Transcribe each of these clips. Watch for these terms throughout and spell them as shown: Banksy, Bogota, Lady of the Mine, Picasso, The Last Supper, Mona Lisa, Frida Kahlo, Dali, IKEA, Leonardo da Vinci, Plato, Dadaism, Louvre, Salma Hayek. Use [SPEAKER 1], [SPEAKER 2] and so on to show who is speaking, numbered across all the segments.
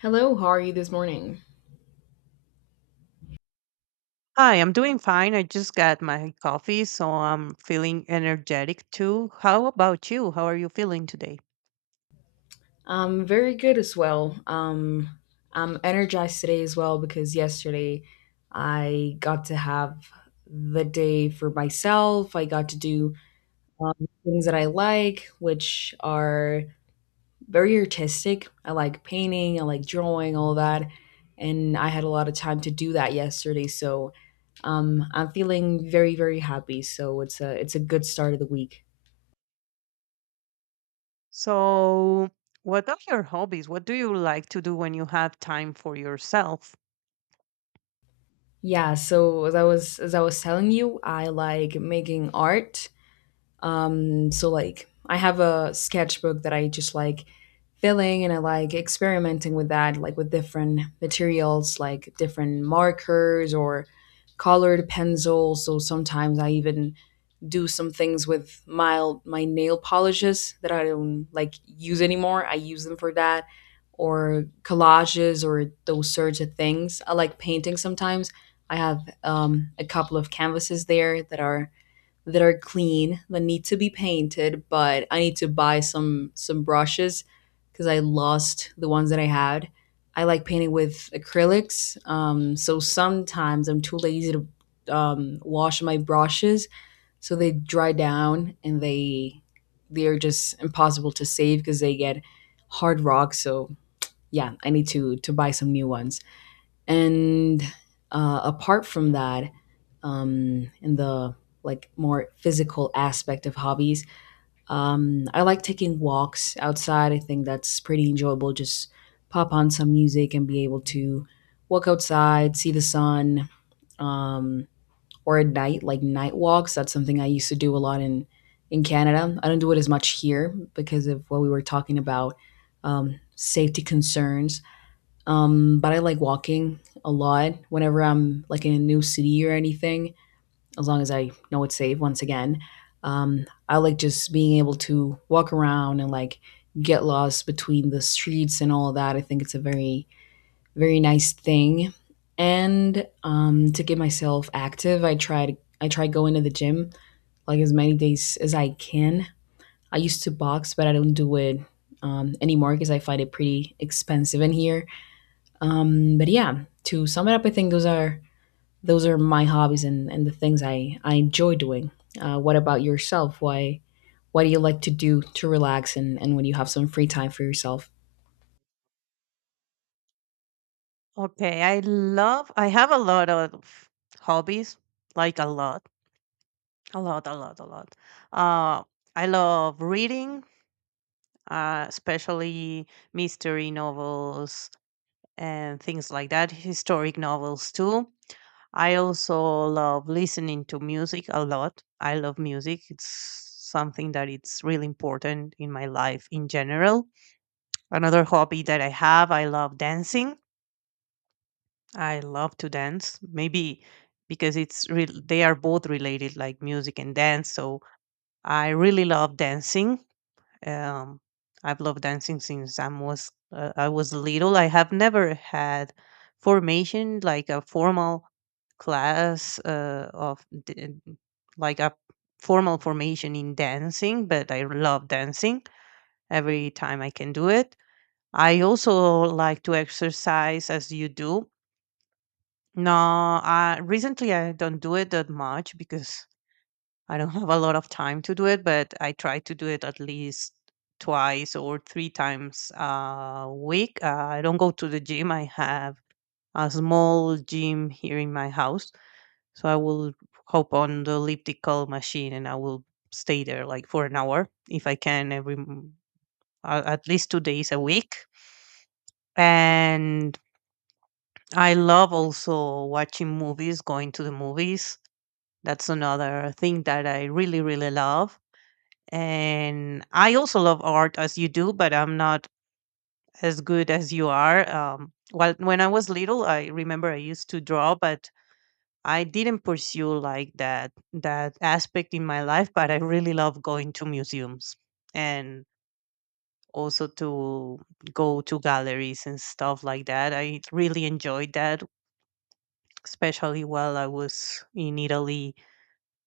[SPEAKER 1] Hello, how are you this morning?
[SPEAKER 2] Hi, I'm doing fine. I just got my coffee, so I'm feeling energetic too. How about you? How are you feeling today?
[SPEAKER 1] Very good as well. I'm energized today as well because yesterday I got to have the day for myself. I got to do things that I like, which are very artistic. I like painting, I like drawing, all that. And I had a lot of time to do that yesterday, so I'm feeling very, very happy. So it's a good start of the week.
[SPEAKER 2] So, what are your hobbies? What do you like to do when you have time for yourself?
[SPEAKER 1] Yeah, so as I was telling you, I like making art. So like I have a sketchbook that I just like filling, and I like experimenting with that, like with different materials, like different markers or colored pencils. So sometimes I even do some things with my nail polishes that I don't like use anymore. I use them for that, or collages or those sorts of things. I like painting sometimes. I have a couple of canvases there that are clean that need to be painted, but I need to buy some brushes because I lost the ones that I had. I like painting with acrylics, so sometimes I'm too lazy to wash my brushes, so they dry down and they are just impossible to save because they get hard rock. So yeah, I need to buy some new ones. And apart from that, in the like more physical aspect of hobbies, I like taking walks outside. I think that's pretty enjoyable. Just pop on some music and be able to walk outside, see the sun, um, or at night, like night walks. That's something I used to do a lot in Canada. I don't do it as much here because of what we were talking about, safety concerns. But I like walking a lot whenever I'm like in a new city or anything, as long as I know it's safe. Once again, I like just being able to walk around and like get lost between the streets and all that. I think it's a very very nice thing. And to get myself active, I try going to the gym like as many days as I can. I used to box, but I don't do it anymore because I find it pretty expensive in here. But yeah, to sum it up, I think those are my hobbies and the things I enjoy doing. What about yourself? Why What do you like to do to relax and when you have some free time for yourself?
[SPEAKER 2] Okay, I have a lot of hobbies, like a lot, a lot, a lot, a lot. Uh, I love reading, especially mystery novels and things like that, historic novels too. I also love listening to music a lot. I love music. It's something that it's really important in my life in general. Another hobby that I have, I love dancing. I love to dance. Maybe because it's real they are both related, like music and dance. So I really love dancing. Um, I've loved dancing since I was little. I have never had formation, like a formal class, like a formal formation in dancing, but I love dancing every time I can do it. I also like to exercise as you do. No, I recently, I don't do it that much because I don't have a lot of time to do it, but I try to do it at least twice or three times a week. I don't go to the gym. I have a small gym here in my house, so I will hop on the elliptical machine and I will stay there like for an hour if I can every at least 2 days a week. And I love also watching movies, going to the movies. That's another thing that I really, really love. And I also love art as you do, but I'm not as good as you are. Well, when I was little, I remember I used to draw, but I didn't pursue like that aspect in my life. But I really love going to museums and also to go to galleries and stuff like that. I really enjoyed that, especially while I was in Italy.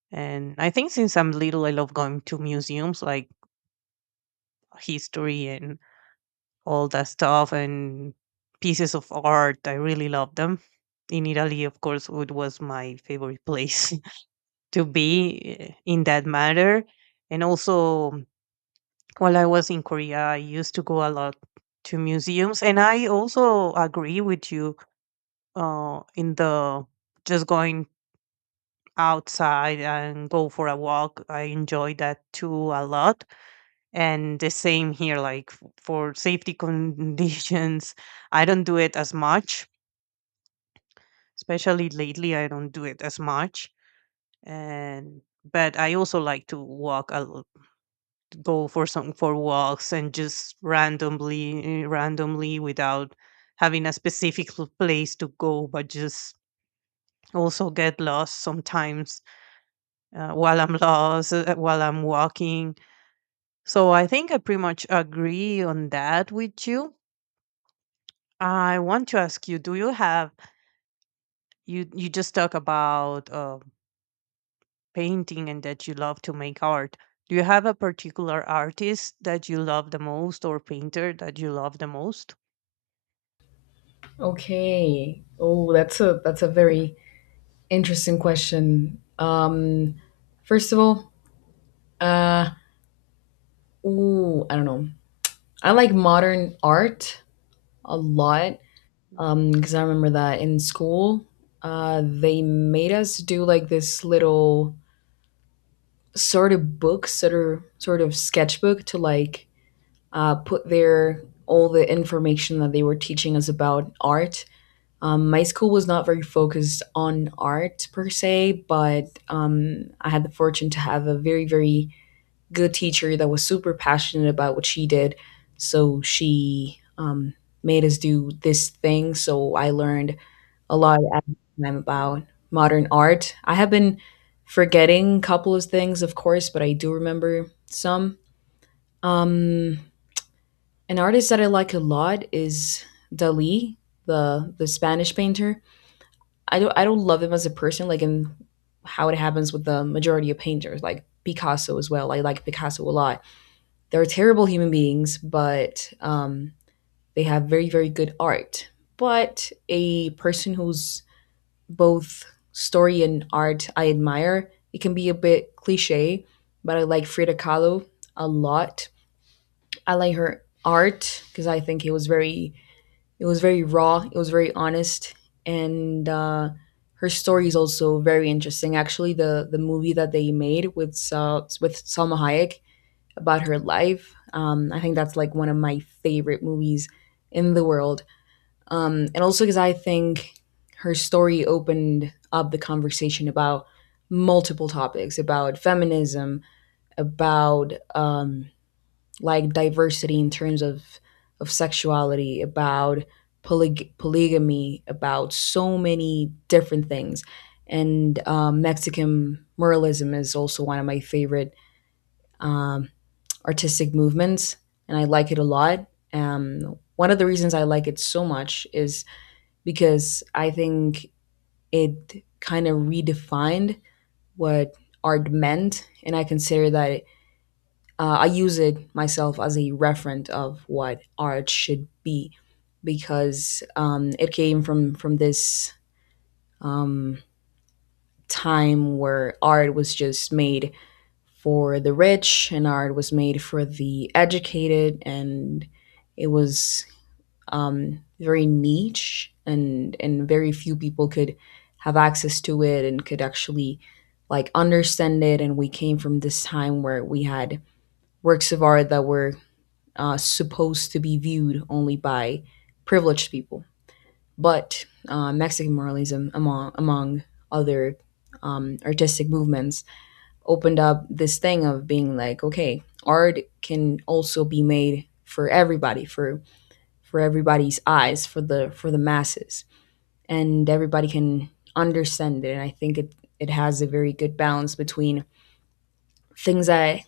[SPEAKER 2] And I think since I'm little, I love going to museums, like history and all that stuff, and pieces of art. I really love them. In Italy, of course, it was my favorite place to be, in that matter. And also, while I was in Korea, I used to go a lot to museums. And I also agree with you, in the just going outside and go for a walk. I enjoy that too a lot. And the same here, like for safety conditions, I don't do it as much. Especially lately, I don't do it as much. And but I also like to walk, go for some for walks and just randomly without having a specific place to go, but just also get lost sometimes, while I'm walking. So I think I pretty much agree on that with you. I want to ask you, do you have you just talk about painting and that you love to make art. Do you have a particular artist that you love the most or painter that you love the most?
[SPEAKER 1] Okay. Oh, that's a very interesting question. First of all, uh, I don't know. I like modern art a lot
[SPEAKER 2] Mm.
[SPEAKER 1] because I remember that in school, they made us do like this little sort of book, sort of sketchbook to like put their all the information that they were teaching us about art. My school was not very focused on art per se, but I had the fortune to have a very very good teacher that was super passionate about what she did. So she made us do this thing. So I learned a lot at the time about modern art. I have been forgetting a couple of things, of course, but I do remember some. Um, an artist that I like a lot is Dali, the Spanish painter. I don't love him as a person, like in how it happens with the majority of painters, like Picasso as well. I like Picasso a lot. They're terrible human beings, but they have very, very good art. But a person who's both story and art I admire, it can be a bit cliche, but I like Frida Kahlo a lot. I like her art because I think it was very raw, it was very honest, and her story is also very interesting. Actually, the movie that they made with Salma Hayek about her life. I think that's like one of my favorite movies in the world. And also because I think her story opened up the conversation about multiple topics, about feminism, about like diversity in terms of sexuality, about polygamy, about so many different things. And Mexican moralism is also one of my favorite um, artistic movements, and I like it a lot. One of the reasons I like it so much is because I think it kind of redefined what art meant, and I consider that it, I use it myself as a referent of what art should be because it came from this um, time where art was just made for the rich and art was made for the educated, and it was very niche and very few people could have access to it and could actually like understand it. And we came from this time where we had works of art that were supposed to be viewed only by privileged people, but mexican muralism, among among other artistic movements, opened up this thing of being like, okay, art can also be made for everybody, for everybody's eyes, for the masses, and everybody can understand it. And I think it it has a very good balance between things that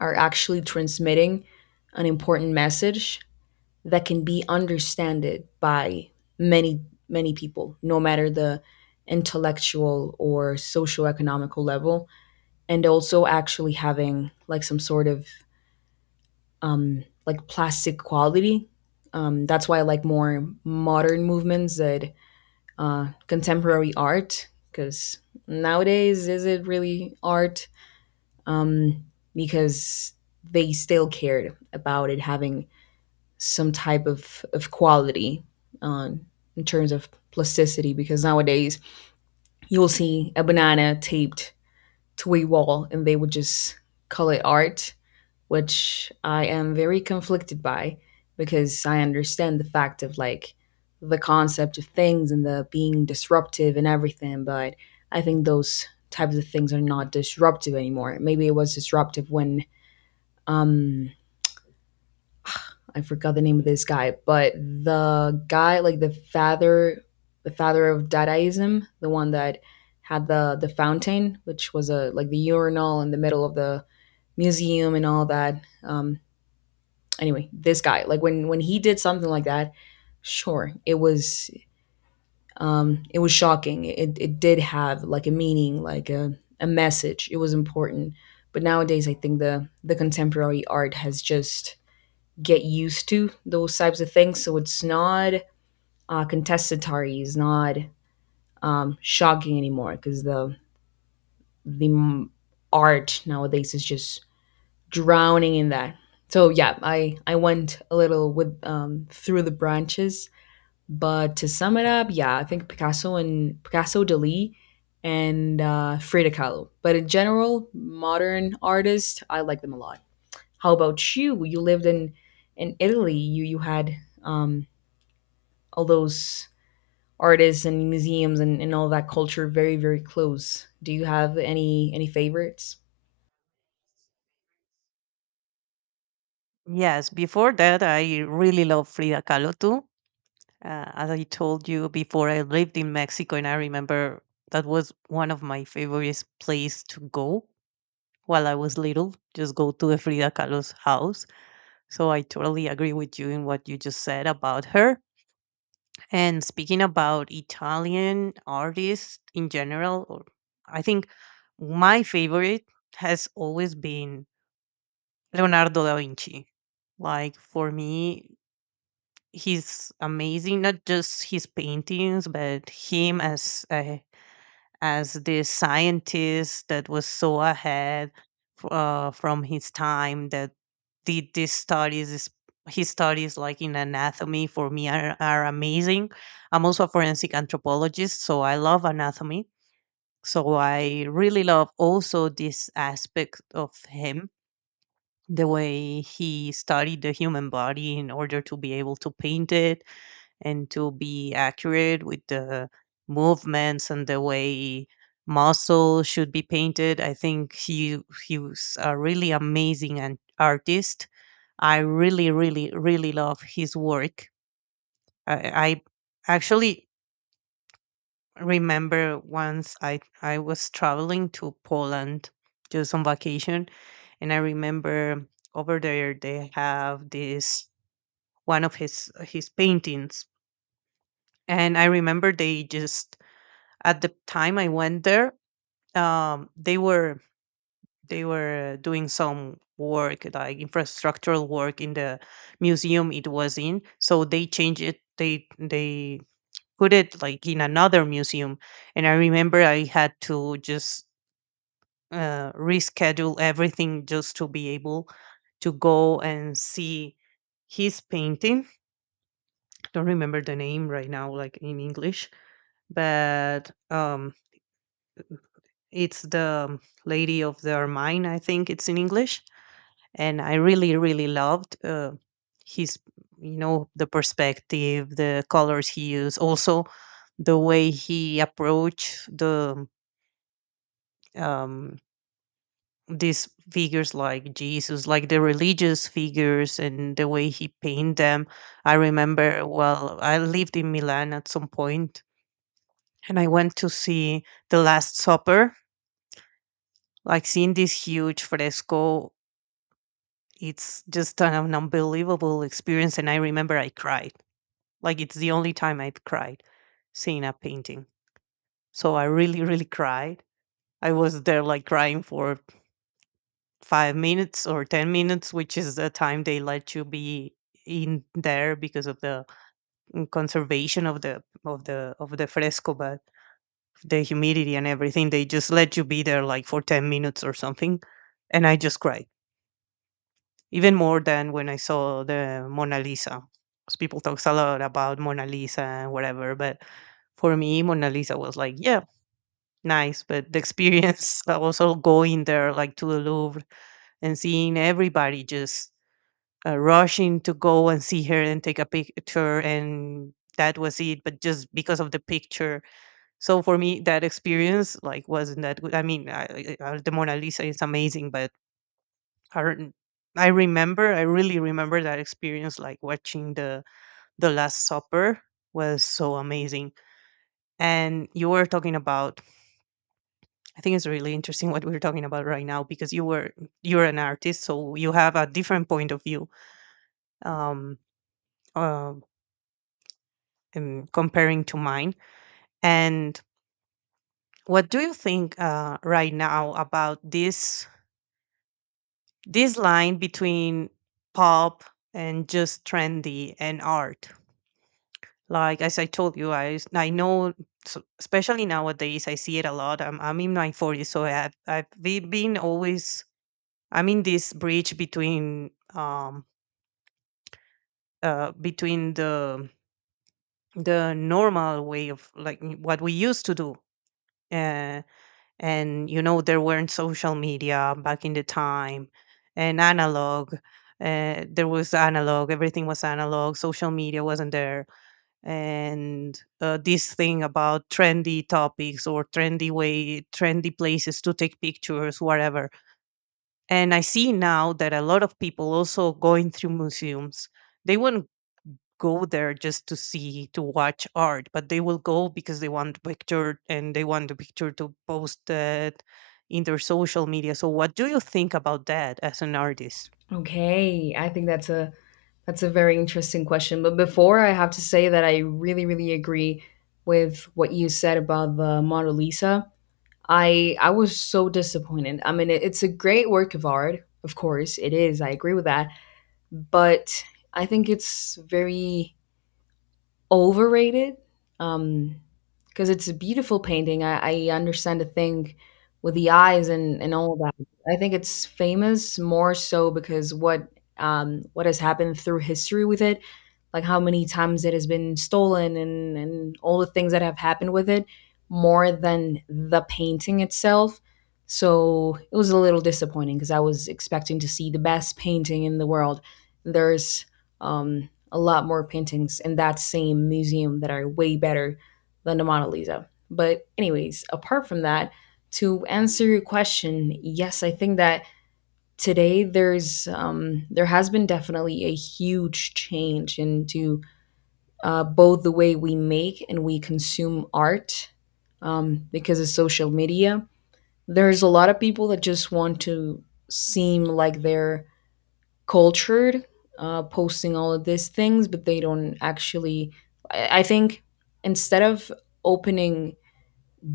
[SPEAKER 1] are actually transmitting an important message that can be understood by many many people, no matter the intellectual or socio-economical level, and also actually having like some sort of like plastic quality. That's why I like more modern movements than contemporary art, because nowadays is it really art? Um, because they still cared about it having some type of quality um, in terms of plasticity, because nowadays you'll see a banana taped to a wall and they would just call it art, which I am very conflicted by because I understand the fact of like the concept of things and the being disruptive and everything, but I think those types of things are not disruptive anymore. Maybe it was disruptive when um I forgot the name of this guy, but the guy like the father of Dadaism, the one that had the fountain, which was a like the urinal in the middle of the museum and all that. Anyway, this guy, like when he did something like that, sure, it was shocking. It did have like a meaning, like a message. It was important. But nowadays I think the contemporary art has just get used to those types of things. So it's not contestatory, it's not shocking anymore because the the m- art nowadays is just drowning in that. So yeah, I went a little with through the branches. But to sum it up, yeah, I think Picasso, Dali, and Frida Kahlo. But in general, modern artists, I like them a lot. How about you? You lived in Italy. You had um, all those artists and museums and all that culture very very close. Do you have any favorites?
[SPEAKER 2] Yes, before that, I really love Frida Kahlo too. As I told you before, I lived in Mexico and I remember that was one of my favorite place to go while I was little, just go to the Frida Kahlo's house. So I totally agree with you in what you just said about her. And speaking about Italian artists in general, or I think my favorite has always been Leonardo da Vinci. Like for me, he's amazing, not just his paintings, but him as the scientist that was so ahead, from his time, that did these studies, his studies, like in anatomy, for me are amazing. I'm also a forensic anthropologist, so I love anatomy. So I really love also this aspect of him, the way he studied the human body in order to be able to paint it and to be accurate with the movements and the way muscle should be painted. I think he was a really amazing and artist. I really, really, really love his work. I, I actually remember once I was traveling to Poland just on vacation, and I remember over there they have this, one of his paintings, and I remember they just at the time I went there, um, they were they were doing some work, like infrastructural work, in the museum it was in. So they changed it. They put it like in another museum, and I remember I had to just reschedule everything just to be able to go and see his painting. Don't remember the name right now, like in English, but it's the Lady of the Mine, I think it's in English, and I really, really loved, his, the perspective, the colors he used, also the way he approached um, these figures like Jesus, like the religious figures, and the way he painted them. I remember, well, I lived in Milan at some point, and I went to see The Last Supper. Like seeing this huge fresco, it's just an unbelievable experience, and I remember I cried. Like, it's the only time I've cried seeing a painting. So I really, really cried. I was there, like, crying for 5 minutes or 10 minutes, which is the time they let you be in there because of the, conservation of the fresco, but the humidity and everything, they just let you be there like for 10 minutes or something. And I just cried. Even more than when I saw the Mona Lisa, 'cause people talks a lot about Mona Lisa and whatever, but for me, Mona Lisa was like, yeah, nice, but the experience of also going there, like to the Louvre, and seeing everybody just rushing to go and see her and take a picture, and that was it. But just because of the picture, so for me, that experience like wasn't that good. I mean, the Mona Lisa is amazing, but current I remember, I really remember that experience, like watching the Last Supper was so amazing. And you were talking about. I think it's really interesting what we're talking about right now, because you're an artist, so you have a different point of view, um uh, in comparing to mine. And what do you think, right now, about this line between pop and just trendy and art? Like, as I told you, I know, so especially nowadays, I see it a lot. I'm in my 40s, so I've been always. I'm in this bridge between, between the normal way of, what we used to do, uh, and you know, there weren't social media back in the time, and analog. There was analog. Everything was analog. Social media wasn't there, and this thing about trendy topics, or trendy places to take pictures, whatever. And I see now that a lot of people also going through museums, they won't go there just to watch art, but they will go because they want the picture, and they want the picture to post that in their social media. So what do you think about that as an artist?
[SPEAKER 1] Okay, I think that's a very interesting question. But before I have to say that I really, really agree with what you said about the Mona Lisa. I was so disappointed. I mean, it's a great work of art, of course it is. I agree with that, but I think it's very overrated um because it's a beautiful painting. I understand the thing with the eyes and all that. I think it's famous more so because what has happened through history with it, like how many times it has been stolen and all the things that have happened with it, more than the painting itself. So it was a little disappointing because I was expecting to see the best painting in the world. There's um a lot more paintings in that same museum that are way better than the Mona Lisa. But, anyways, apart from that, to answer your question, yes, I think that today there's there has been definitely a huge change into both the way we make and we consume art because of social media. There's a lot of people that just want to seem like they're cultured, posting all of these things, but they don't actually — I think, instead of opening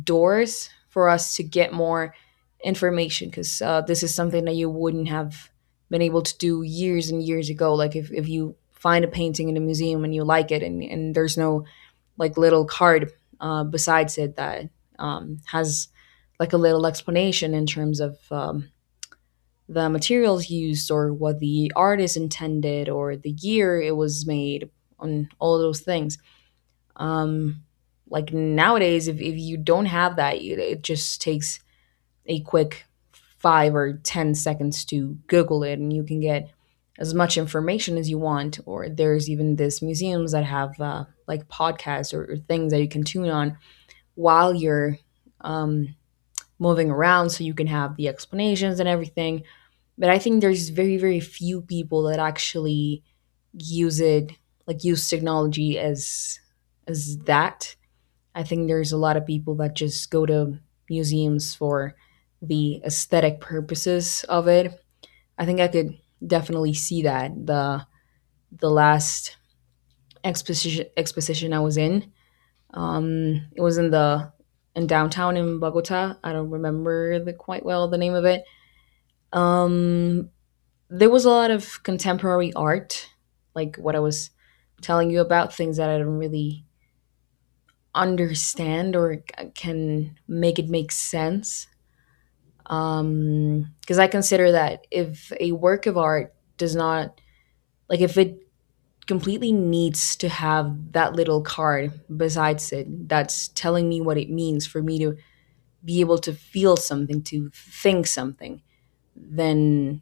[SPEAKER 1] doors for us to get more information, because this is something that you wouldn't have been able to do years and years ago. Like, if you find a painting in a museum and you like it, and there's no like little card besides it that has like a little explanation in terms of the materials used, or what the artist intended, or the year it was made, on all those things. Um, like nowadays, if you don't have that, it just takes a quick 5 or 10 seconds to Google it, and you can get as much information as you want. Or there's even this museums that have like podcasts, or things that you can tune on while you're um, moving around, so you can have the explanations and everything. But I think there's very, very few people that actually use it, like use technology as that. I think there's a lot of people that just go to museums for the aesthetic purposes of it. I think I could definitely see that. The last exposition I was in, it was in downtown in Bogota. I don't remember the quite well the name of it. Um, there was a lot of contemporary art, like what I was telling you about, things that I don't really understand, or can make it make sense. Because I consider that if a work of art does not, like, if it completely needs to have that little card besides it that's telling me what it means for me to be able to feel something, to think something, then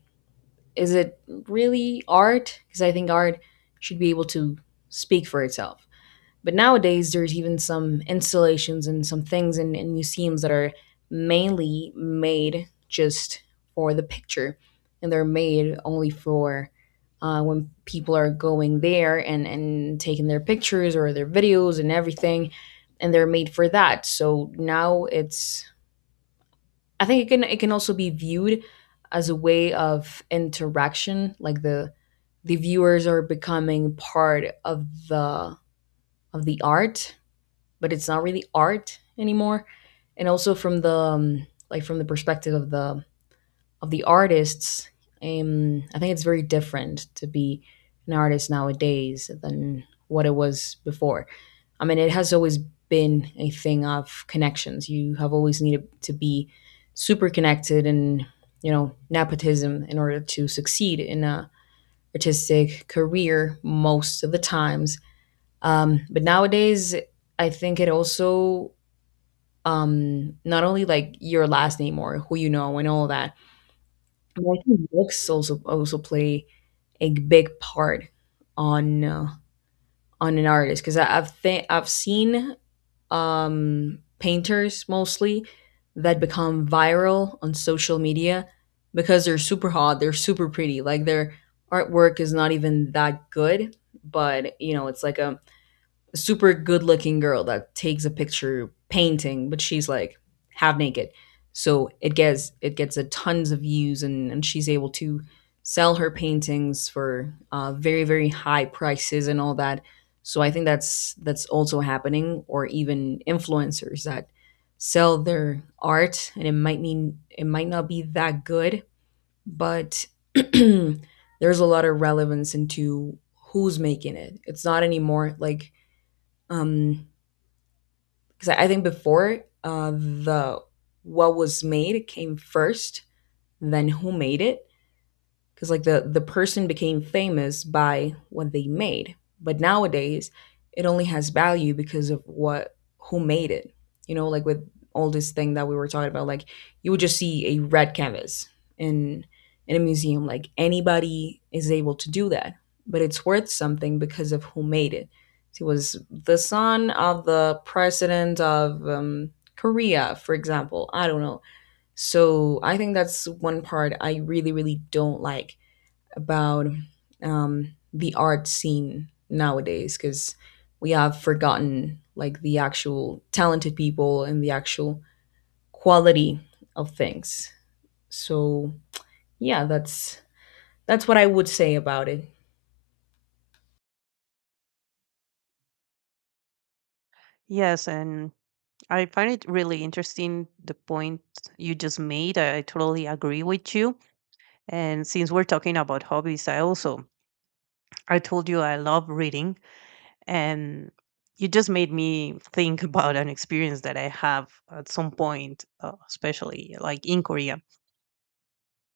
[SPEAKER 1] is it really art? Because I think art should be able to speak for itself. But nowadays, there's even some installations and some things in museums that are mainly made just for the picture, and they're made only for when people are going there and taking their pictures or their videos and everything, and they're made for that. So now it's — I think it can also be viewed as a way of interaction, like the viewers are becoming part of the art, but it's not really art anymore. And also from the like from the perspective of the artists, I think it's very different to be an artist nowadays than what it was before. I mean, it has always been a thing of connections. You have always needed to be super connected and nepotism in order to succeed in a artistic career most of the times. But nowadays, I think it also — not only like your last name or who you know and all that, and I think books also play a big part on uh, on an artist, because I've seen painters mostly that become viral on social media because they're super hot, they're super pretty. Like, their artwork is not even that good, but you know it's like a super good looking girl that takes a picture painting, but she's like half naked. So it gets a tons of views, and she's able to sell her paintings for very, very high prices and all that. So I think that's also happening, or even influencers that sell their art and it might not be that good, but there's a lot of relevance into who's making it. It's not anymore like — um, 'cause I think before, the what was made came first, then who made it, because, like, the person became famous by what they made, but nowadays it only has value because of what who made it. You know, like with all this thing that we were talking about, like, you would just see a red canvas in in a museum, like anybody is able to do that, but it's worth something because of who made it. He was the son of the president of Korea, for example. I don't know. So I think that's one part I really, really don't like about the art scene nowadays, because we have forgotten, like, the actual talented people and the actual quality of things. So yeah, that's what I would say about it.
[SPEAKER 2] Yes, and I find it really interesting the point you just made. I totally agree with you. And since we're talking about hobbies, I told you I love reading, and you just made me think about an experience that I have at some point, especially like in Korea.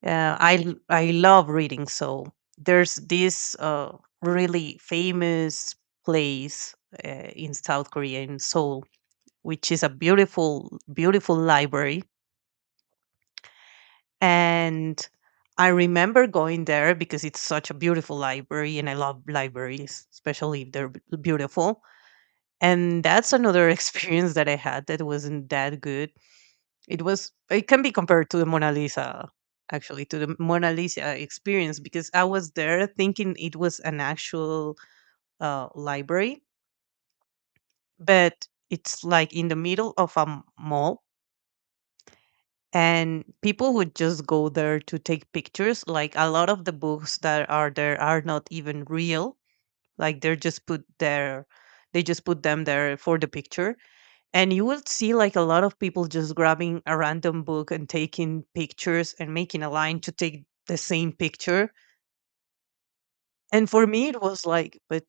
[SPEAKER 2] I love reading, so there's this really famous place, in South Korea, in Seoul, which is a beautiful, beautiful library. And I remember going there because it's such a beautiful library, and I love libraries, especially if they're beautiful. And that's another experience that I had that wasn't that good. It was it can be compared to the Mona Lisa, actually to the Mona Lisa experience, because I was there thinking it was an actual library, but it's like in the middle of a mall. And people would just go there to take pictures. Like, a lot of the books that are there are not even real, like they're just put there, they just put them there for the picture. And you would see, like, a lot of people just grabbing a random book and taking pictures and making a line to take the same picture. And for me it was like, but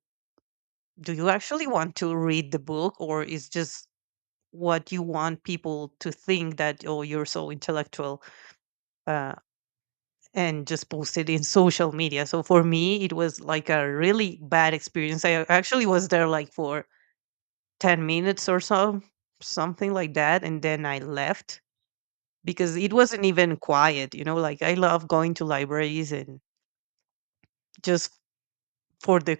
[SPEAKER 2] do you actually want to read the book, or is just what you want people to think that, oh, you're so intellectual. Uh, and just posted in social media. So for me, it was like a really bad experience. I actually was there like for 10 minutes or so, something like that. And then I left because it wasn't even quiet. You know, like, I love going to libraries and just for the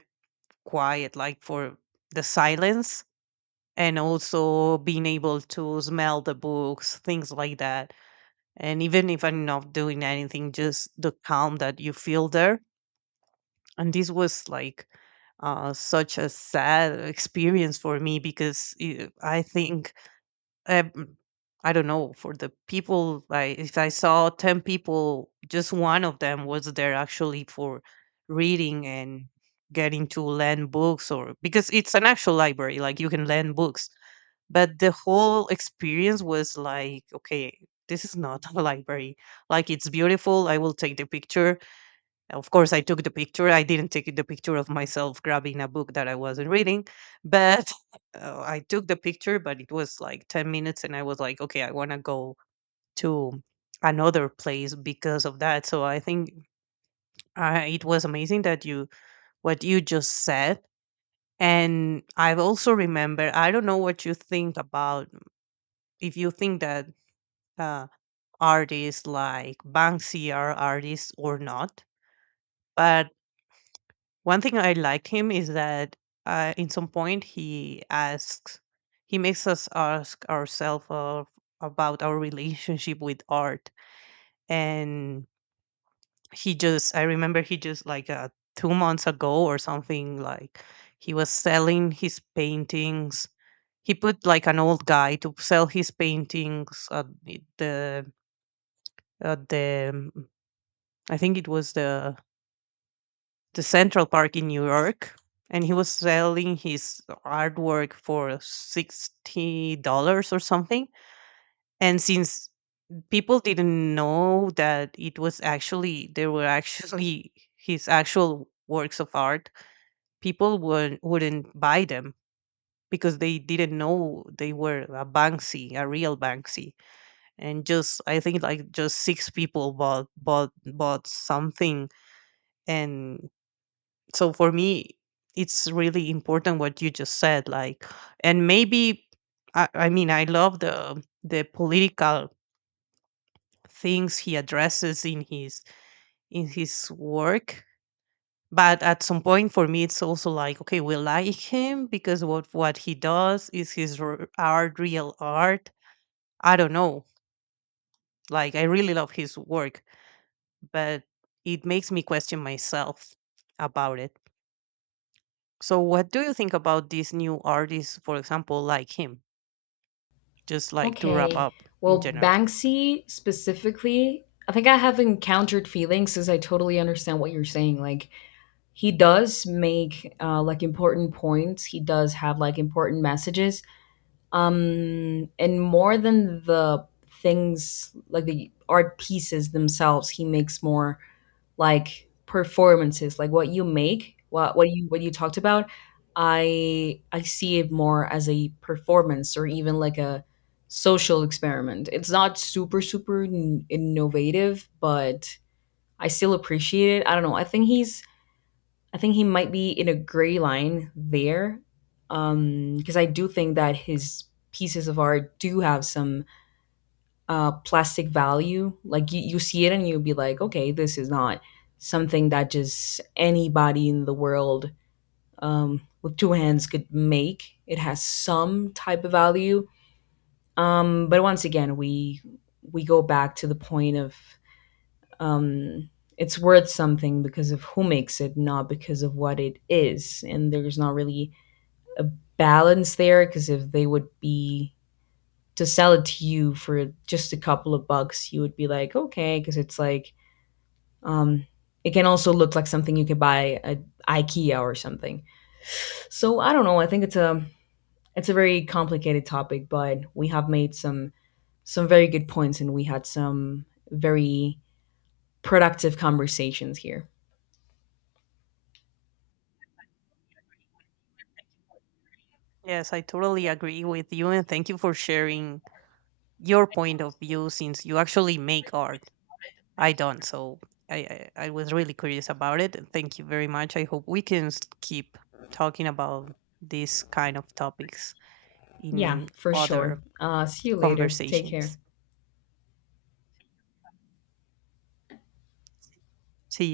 [SPEAKER 2] quiet, like for the silence, and also being able to smell the books, things like that. And even if I'm not doing anything, just the calm that you feel there. And this was like such a sad experience for me, because I think uh, mm, I don't know, for the people. Like, if I saw 10 people, just one of them was there actually for reading and getting to lend books, or because it's an actual library, like you can lend books. But the whole experience was like, okay, this is not a library. Like, it's beautiful. I will take the picture. Of course, I took the picture. I didn't take the picture of myself grabbing a book that I wasn't reading, but I took the picture. But it was like 10 minutes, and I was like, okay, I want to go to another place because of that. So I think it was amazing that what you just said. And I have also remember, I don't know what you think about, if you think that uh, artists like Banksy are artists or not. But one thing I liked him is that in some point he asks, he makes us ask ourselves of, about our relationship with art. And he just, I remember he just like 2 months ago or something, like he was selling his paintings. He put like an old guy to sell his paintings at at I think it was the to Central Park in New York, and he was selling his artwork for $60 or something. And since people didn't know that it was actually, they were actually his actual works of art, wouldn't buy them because they didn't know they were a Banksy, a real Banksy. And just, I think like just 6 people bought something. And so for me, it's really important what you just said, like, and maybe I mean, I love the political things he addresses in his work. But at some point, for me, it's also like, okay, we like him because what he does is his art, real art. I don't know, like, I really love his work, but it makes me question myself about it. So what do you think about these new artists, for example, like him, just like to wrap
[SPEAKER 1] Okay.
[SPEAKER 2] up in
[SPEAKER 1] Well,
[SPEAKER 2] general?
[SPEAKER 1] Banksy specifically, I think I have encountered feelings, since I totally understand what you're saying. Like, he does make like important points, he does have like important messages, and, more than the things like the art pieces themselves, he makes more like performances, like what you make what you talked about. I see it more as a performance or even like a social experiment. It's not super super innovative, but I still appreciate it. I don't know. I think he's — I think he might be in a gray line there, because I do think that his pieces of art do have some plastic value. Like, you see it and you'll be like, okay, this is not something that just anybody in the world, with two hands, could make. It has some type of value, but once again, we go back to the point of — um, it's worth something because of who makes it, not because of what it is. And there's not really a balance there, because if they would be to sell it to you for just a couple of bucks, you would be like, okay, because it's like, um, it can also look like something you could buy at IKEA or something. So I don't know. I think it's a very complicated topic, but we have made some very good points, and we had some very productive conversations here.
[SPEAKER 2] Yes, I totally agree with you, and thank you for sharing your point of view, since you actually make art. I don't, so I was really curious about it. And thank you very much. I hope we can keep talking about these kind of topics
[SPEAKER 1] Yeah,
[SPEAKER 2] in
[SPEAKER 1] for sure.
[SPEAKER 2] other
[SPEAKER 1] See you later. Take care.
[SPEAKER 2] conversations. See